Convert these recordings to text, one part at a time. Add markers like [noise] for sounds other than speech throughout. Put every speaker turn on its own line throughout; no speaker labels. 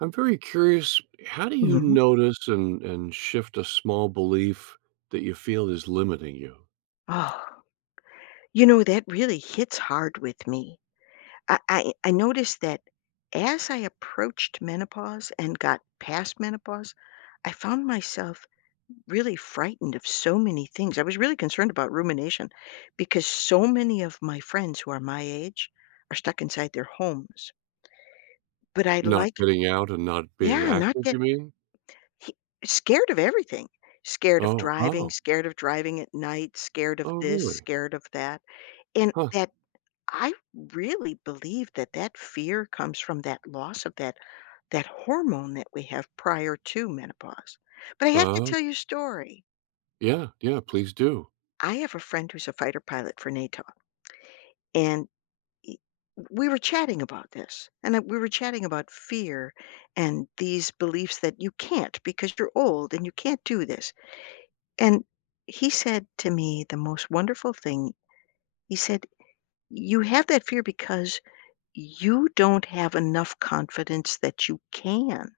I'm very curious. How do you
Mhm.
notice and and shift a small belief that you feel is limiting you?
Oh, you know, that really hits hard with me. I I I noticed that as I approached menopause and got past menopause, I found myself really frightened of so many things, I was really concerned about rumination because so many of my friends who are my age are stuck inside their homes. But I'd
Not
like
getting out and not being
Yeah, not
active, you
get
mean?
hi scared of everything. Scared of
Oh.
driving,
Oh.
scared of driving at night, scared of
Oh,
this,
really?
scared of that, and
Huh.
that I really believe that, that fear comes from that loss of that that hormone that we have prior to menopause. But I have to
Oh.
tell you a story.
Yeah. Yeah. Please do.
I have a friend who's a fighter pilot for NATO, and, e we were chatting about this, and I we were chatting about fear and these beliefs that you can't because you're old and you can't do this, and he said to me the most wonderful thing. He said, "You have that fear because you don't have enough confidence that you can.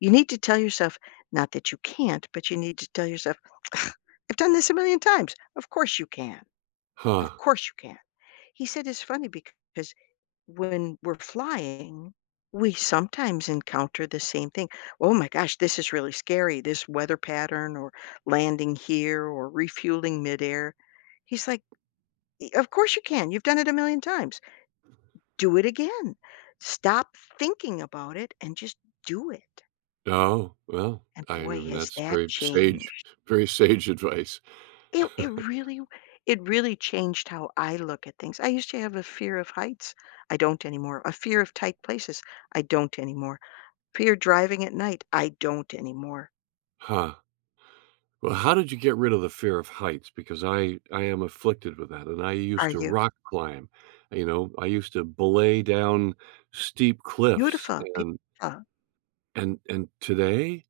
You need to tell yourself not that you can't, but you need to tell yourself, [scoffs] I've done this a million times. Of course you can, of
Huh.
course, you can." He said, "It's funny because when we're flying, we sometimes encounter the same thing. 'Oh my gosh. This is really scary. This weather pattern or landing here or refueling midair.'" He's like, "E 'Of course, you can. You've done it a million times. Do it again. Stop thinking about it and just do it.'"
Oh, well,
And,
I
boy,
mean
has
that's
that
very
changed
staged very sage advice.
It it
[chuckles]
really it really changed how I look at things. I used to have a fear of heights. I don't anymore. A fear of tight places. I don't anymore. Fear driving at night. I don't anymore.
Huh. Well, how did you get rid of the fear of heights? Because I I am afflicted with that, and I
Are
used to
you?
rock climb. You know? I used to belay down steep cliffs.
Beautiful,
And
beautiful.
and and today,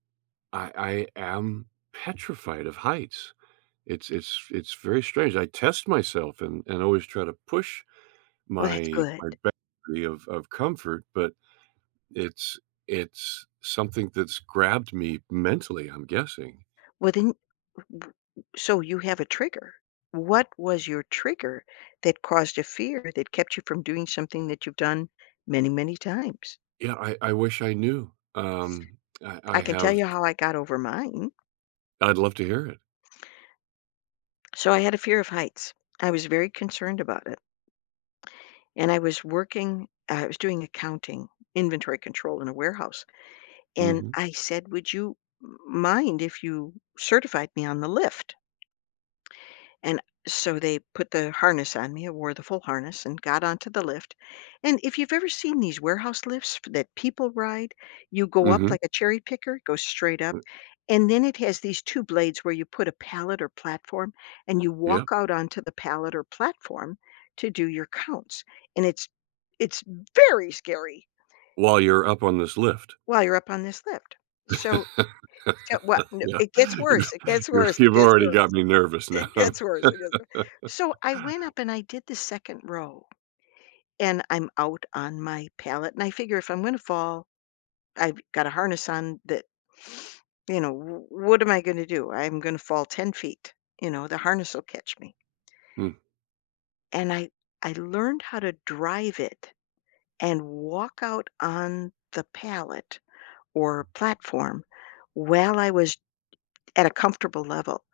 I I am petrified of heights. It's it's it's very strange. I test myself and and always try to push
Oh, that's
my
good.
my boundary of of comfort, but it's it's something that's grabbed me mentally, I'm guessing.
Well, then, w w w so you have a trigger. What was your trigger that caused a fear that kept you from doing something that you've done many, many times?
Yeah. I I wish I knew. Um, I I
I can tell
have
you how I got over mine.
I'd love to hear it.
So I had a fear of heights. I was very concerned about it. And I was working uh, I was doing accounting, inventory control in a warehouse. And
Mhm.
I said, "Would you m mind if you certified me on the lift?" And so they put the harness on me. I wore the full harness and got onto the lift. And if you've ever seen these warehouse lifts that people ride, you go up
Mhm.
like a cherry picker, go straight up,
Mm
and then it has these 2 blades where you put a pallet or platform, and you
Yeah.
walk out onto the pallet or platform to do your counts. And it's it's very scary
While you're up on this lift.
while you're up on this lift So, so wha
[laughs]
no,
Yeah,
it gets
you've
worse, It gets worse,
you've,
It
you
gets
already got
worse,
me nervous now.
It
[laughs]
gets worse, It gets wor so I went up and I did the second row, and I'm out on my pallet. And I figure if I'm gonna fall, I've got a harness on that [sniffs] you know, wha what am I gonna do? I'm gonna fall 10 feet. You know, the harness will catch me.
Hm.
And I I learned how to drive it and walk out on the pallet or platform while I was at a comfortable level.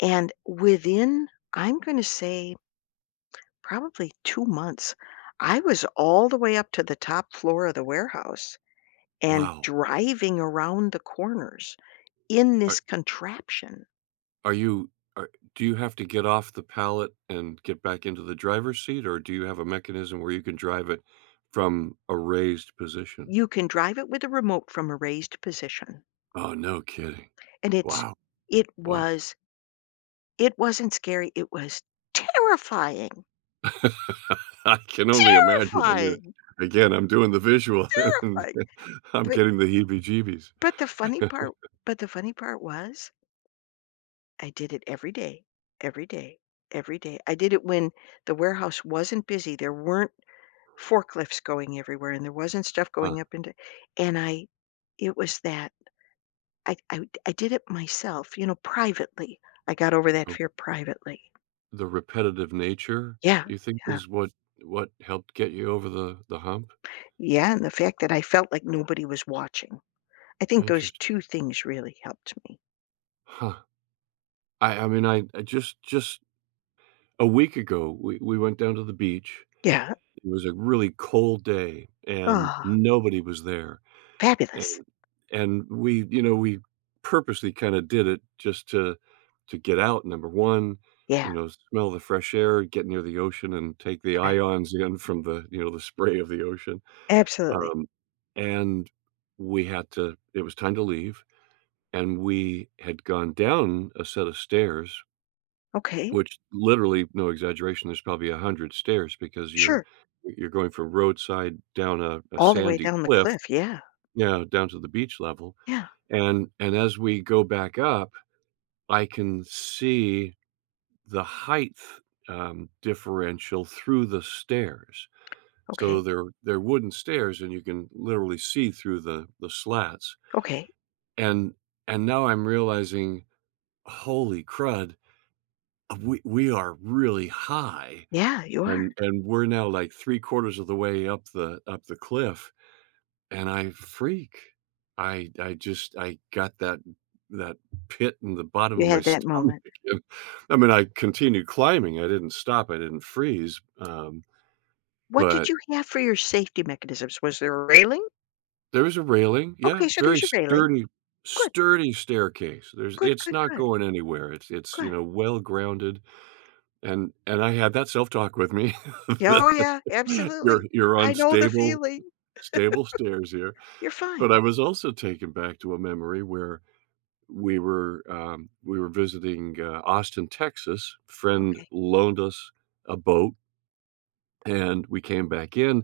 And within, I'm gonna say, probably 2 months, I was all the way up to the top floor of the warehouse and
Wow.
driving around the corners in this
Are
contraption.
Are you ar do you have to get off the pallet and get back into the driver's seat, or do you have a mechanism where you can drive it from a raised position?
You can drive it with a remote from a raised position,
Oh, no kidding,
and it's
wow
it
wow.
was It wasn't scary, it was terrifying.
[laughs] I can only imagine, I mean
Terrifying!
again, I'm doing the visual, and
Terrifying,
I'm
but
getting the heebie-jeebies.
But the funny part
[chuckles]
but the funny part was I did it every day every day every day, I did it when the warehouse wasn't busy, there weren't forklifts going everywhere, and there wasn't stuff
Huh.
going up into and I it was that I I I did it myself, you know, privately, I got over that
Oh
fear privately.
The repetitive nature,
Yeah,
you think,
yeah.
is what what helped get you over the the hump?
Yeah, the fact that I felt like nobody was watching, I think those
Interesting.
2 things really helped me.
Huh, I I mean, I I just just A week ago, we we went down to the beach,
Yeah.
it was a really cold day, and
Aw.
nobody was there,
Fabulous.
and and we, you know, we purposely kinda did it just to to get out, number 1,
Yeah.
you know, smell the fresh air, get near the ocean, and take the
Right.
ions in from the, you know, the spray of the ocean,
Absolutely.
um, and we had to it was time to leave, and we had gone down a set of stairs
Okay.
Which, literally no exaggeration, there's probably 100 stairs because you're
Sure.
y you're going from roadside down a a
All the way
sandy
down the
cliff,
cliff, yeah.
you know, down to the beach level,
Yeah.
and and as we go back up, I can see the heighth, um, differential through the stairs, so,
Okay.
they're they're wooden stairs, and you can literally see through the the slats.
Okay.
And and now I'm realizing, "Holy crud, we we are really high,"
Yeah, you are.
and and we're now, like, 3/4 of the way up the up the cliff, and I freak, I I just I got that that pit in the bottom
You
of my
had that
stomach
moment.
and, I mean, I continue climbing, I didn't stop, I didn't freeze, um,
What did
but
you have for your safety mechanisms? Was there a railing?
There was a railing, yeah,
Okay, so
very
there's a railing,
sturdy,
good.
sturdy staircase, there's
Good,
it's
good,
not
good.
going anywhere, it's it's, you
Good.
know, well-grounded, and and I had that self-talk with me.
Oh, yeah,
[laughs] "You're
absolutely,
you're on
I know the
stable
feeling,
stable stairs here,"
[laughs] you're
but I
fine.
was also taken back to a memory where we were um, we were visiting, uh, Austin, Texas, friend
Okay.
loaned us a boat. And we came back in,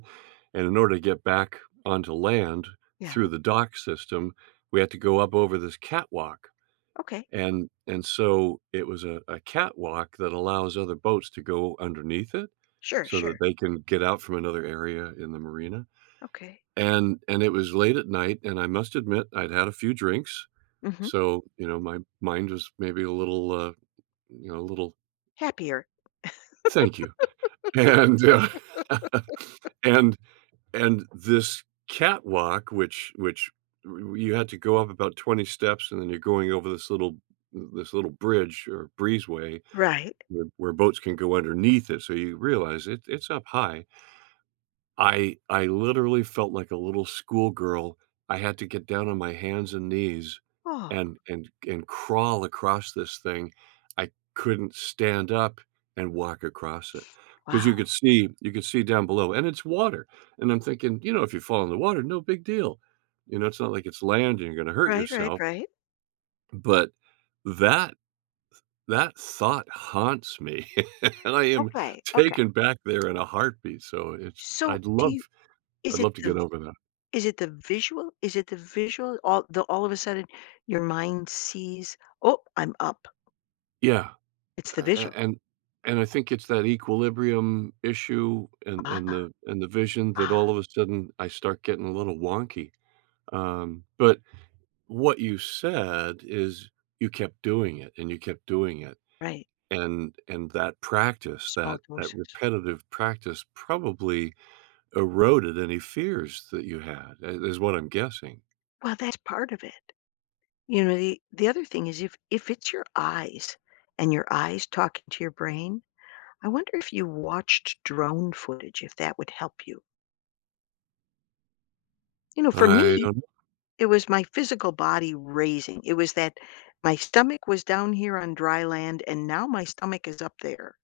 and in order to get back onto land
Yeah.
through the dock system, we had to go up over this catwalk,
Okay.
and and so, it was a a catwalk that allows other boats to go underneath it,
Sure
so that
sure.
they can get out from another area in the marina,
Okay.
and and it was late at night, and I must admit, I'd had a few drinks,
Mhm.
so, you know, my mind was maybe a little, uh, you know, a little
Happier.
Thank you, and, uh, [chuckles]
[laughs]
and and this catwalk, which which y y you had to go up about 20 steps and then you're going over this little this little bridge or breezeway
Right.
where where boats can go underneath it, so you realize it it's up high. I I literally felt like a little schoolgirl, I had to get down on my hands and knees
Oh.
and and and crawl across this thing. I couldn't stand up and walk across it.
[sniffs]
'Cause
Wow.
you could see you could see down below, and it's water, and I'm thinking, "You know, if you fall in the water, no big deal, you know, it's not like it's land, and you're gonna hurt
Right, right,
yourself."
right.
But that th that thought haunts me, [laughs] and I am
Okay. Okay.
taken back there in a heartbeat. So, it's
So,
I'd
do
love
you
I'd
is it
love to
the
get
v
over that.
is it the visual is it the visual? All the all of a sudden, your mind sees, "Oh, I'm up."
Yeah.
It's the
A a
visual.
and and I think it's that equilibrium issue and
Ah,
and the and the vision that all
ah.
of a sudden I start getting a little wonky, um but what you said is you kept doing it and you kept doing it.
Right.
And and that practice,
Small
that that
doses.
repetitive practice probably eroded any fears that you had i is what I'm guessing.
Well, that's part of it. You know, the the other thing is if if it's your eyes and your eyes talking to your brain, I wonder if you watched drone footage, if that would help you. You know, for
I
me,
don't kn
it was my physical body raising. It was that my stomach was down here on dry land, and now my stomach is up there.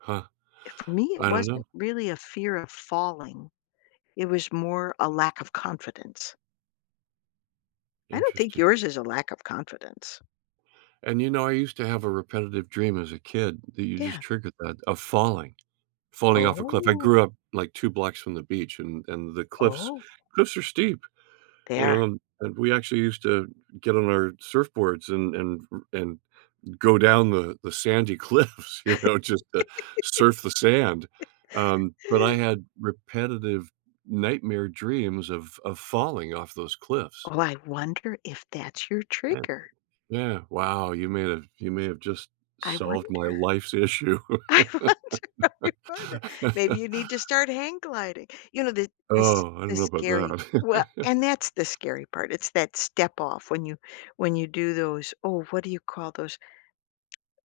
Huh,
Eh, for me, it
I don't know.
wasn't really a fear of falling. It was more a lack of confidence. I don't think
Interesting.
yours is a lack of confidence.
And, you know, I used to have a repetitive dream as a kid, that you just
Yeah.
triggered that, of falling falling off a cliff. I
Oh.
grew up, like, 2 blocks from the beach, and and the cliffs
Oh.
cliffs are steep.
They
You know,
are.
and and we actually used to get on our surfboards and and r and go down the the sandy cliffs, you know, just to surf the sand. Um, but I
[laughs]
had repetitive nightmare dreams of of falling off those cliffs.
Oh, I wonder if that's your
Yeah.
trigger.
Yeah, wow. You may have you may have just
I
solved my
wonder.
life's issue.
I wonder, I wonder.
[laughs]
Maybe you need to start hang gliding. You know, the this
Oh, I don't
this
know about
scary we
that.
and that's the
[laughs]
scary part. It's that step off when you when you do those oh, what do you call those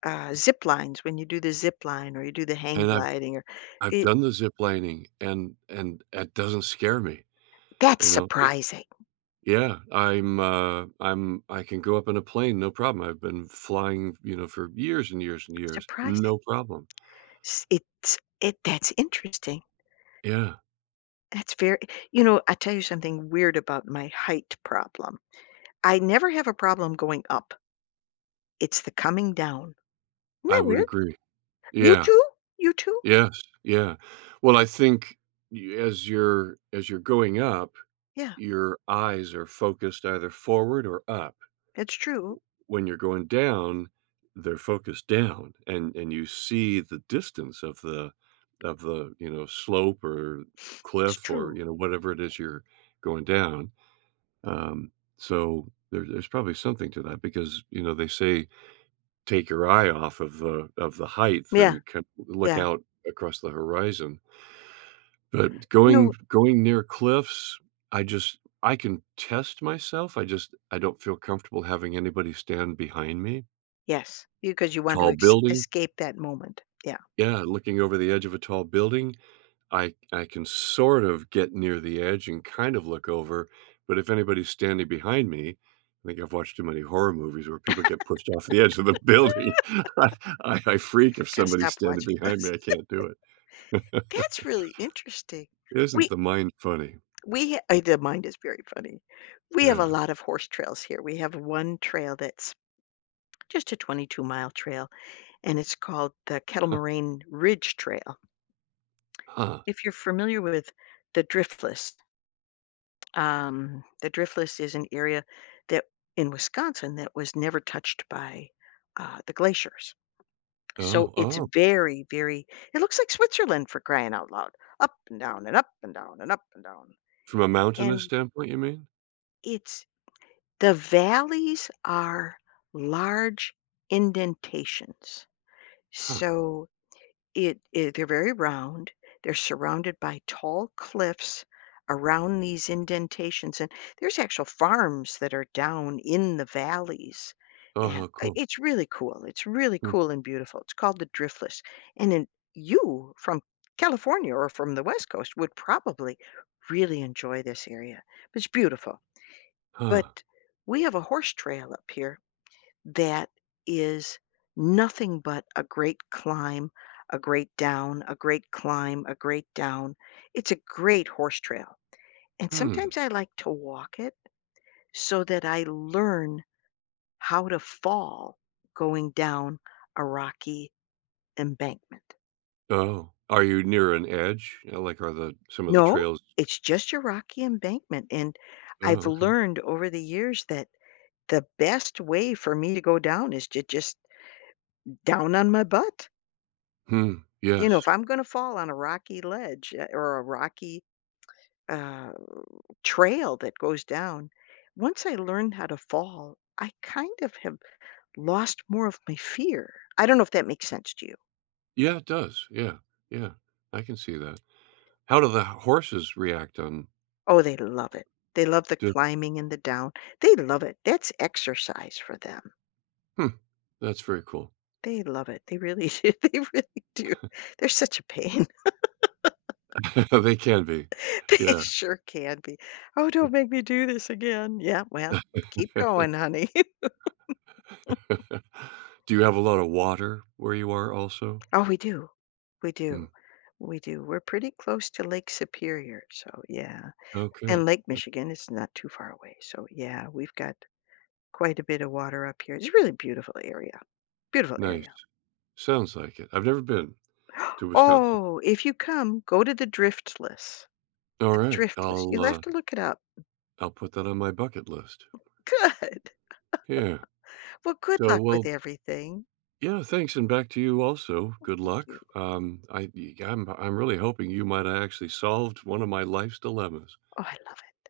ah, ziplines, when you do the zipline or you do the hang
And I've
gliding or
I've
i
done the ziplining, and and that doesn't scare me.
That's
You know, i
surprising.
Yeah. I'm, uh, I'm I can go up in a plane, no problem, I've been flying, you know, for years and years and years,
Surprising.
no problem.
S it's it that's interesting.
Yeah.
That's very you know, I tell you something weird about my height problem. I never have a problem going up. It's the coming down. Isn't
I
that
would
weird?
agree.
You
Yeah.
too? You too?
Yes, yeah. Well, I think y as you're as you're going up,
Yeah.
your eyes are focused either forward or up.
It's true.
When you're going down, they're focused down, and and you see the distance of the of the, you know, slope, or
It's
cliff or,
true.
you know, whatever it is you're going down. Um, so there there's probably something to that because, you know, they say, "Take your eye off of the of the heighth
Yeah,
and kin look
yeah.
out across the horizon." But
No
going going near cliffs, I just I can test myself. I just I don't feel comfortable having anybody stand behind me.
Yes. You 'cause you want to
Tall
es
building.
escape that moment. Yeah.
Yeah, looking over the edge of a tall building. I I can sort of get near the edge and kind of look over. But if anybody's standing behind me I think I've watched too many horror movies where people get pushed off the edge of the building I
[laughs]
I I freak if
Gotta
somebody's
stop
standing
watching
behind me.
those.
I can't do
[laughs]
it. [laughs]
That's really interesting.
Isn't
We
the mind funny?
we h I the mind is very funny. We have a
Yeah.
lot of horse trails here. We have 1 trail that's just a 22 mile trail, and it's called the Kettle
[chuckles]
Moraine Ridge Trail.
Huh.
If you're familiar with the Driftless um, the Driftless is an area that in Wisconsin that was never touched by, uh, the glaciers. So
Oh,
it's
oh.
very, very it looks like Switzerland for crying out loud. Up and down, and up and down, and up and down,
From a mountainous
and
standpoint, you mean?
it's the valleys are large indentations.
Huh.
So it it they're very round. They're surrounded by tall cliffs around these indentations, and there's actual farms that are down in the valleys,
Oh,
and
how
i
cool.
it's really cool It's really
Hmm.
cool and beautiful. It's called the Driftless, and then, you, from California or from the West Coast, would probably really enjoy this area. It's beautiful.
Huh.
But we have a horse trail up here that is nothing but a great climb, a great down, a great climb, a great down. It's a great horse trail, and
Hmm.
sometimes I like to walk it so that I learn how to fall going down a rocky embankment.
Oh, are you near an edge, you know, like, are the some of the
No,
trails
it's just your rocky embankment, and I've
Oh, okay.
learned over the years that the best way for me to go down is to just down on my butt.
Hmm,
You know, if
yes.
I'm gonna fall on a rocky ledge, eh, or a rocky, uh, r trail that goes down, once I learned how to fall, I kind of have lost more of my fear, I don't know if that makes sense to you.
Yeah, it does, yeah, yeah, I can see that, how do the h horses react, um
Oh, they love it, they love the
Do
climbing and the down they love it, that's exercise for them.
Hmm, that's very cool.
They love it, they really do they really do,
[chuckles]
they're such a pain. [laughs]
[laughs] They can be,
They
yeah.
sure can be. "Oh, don't
Hmm.
make me do this again." "Yeah, well, keep going, honey." [laughs]
[laughs] Do you have a lot of water where you are also?
Oh, we do, we
Hmm.
do, we do, we're pretty close to Lake Superior, so, yeah,
Okay, hmm.
and Lake Michigan is not too far away, so, yeah, we've got quite a bit of water up here it's really beautiful area, beautiful
Nice,
area.
sounds like it, I've never been
[gasps]
to Wisconsin.
Oh, if you come, go to the Driftless. The
Alright,
Driftless,
I'll,
you'll have
uh
to look it up.
I'll put that on my bucket list.
Good,
Yeah,
[laughs] well, good
so
luck with
well
everything.
Yeah, thanks, and back to you also,
Well,
good
thank
luck,
you.
um, I ye I'm I'm really hoping you might o' actually solved one of my life's dilemmas.
Oh, I love it.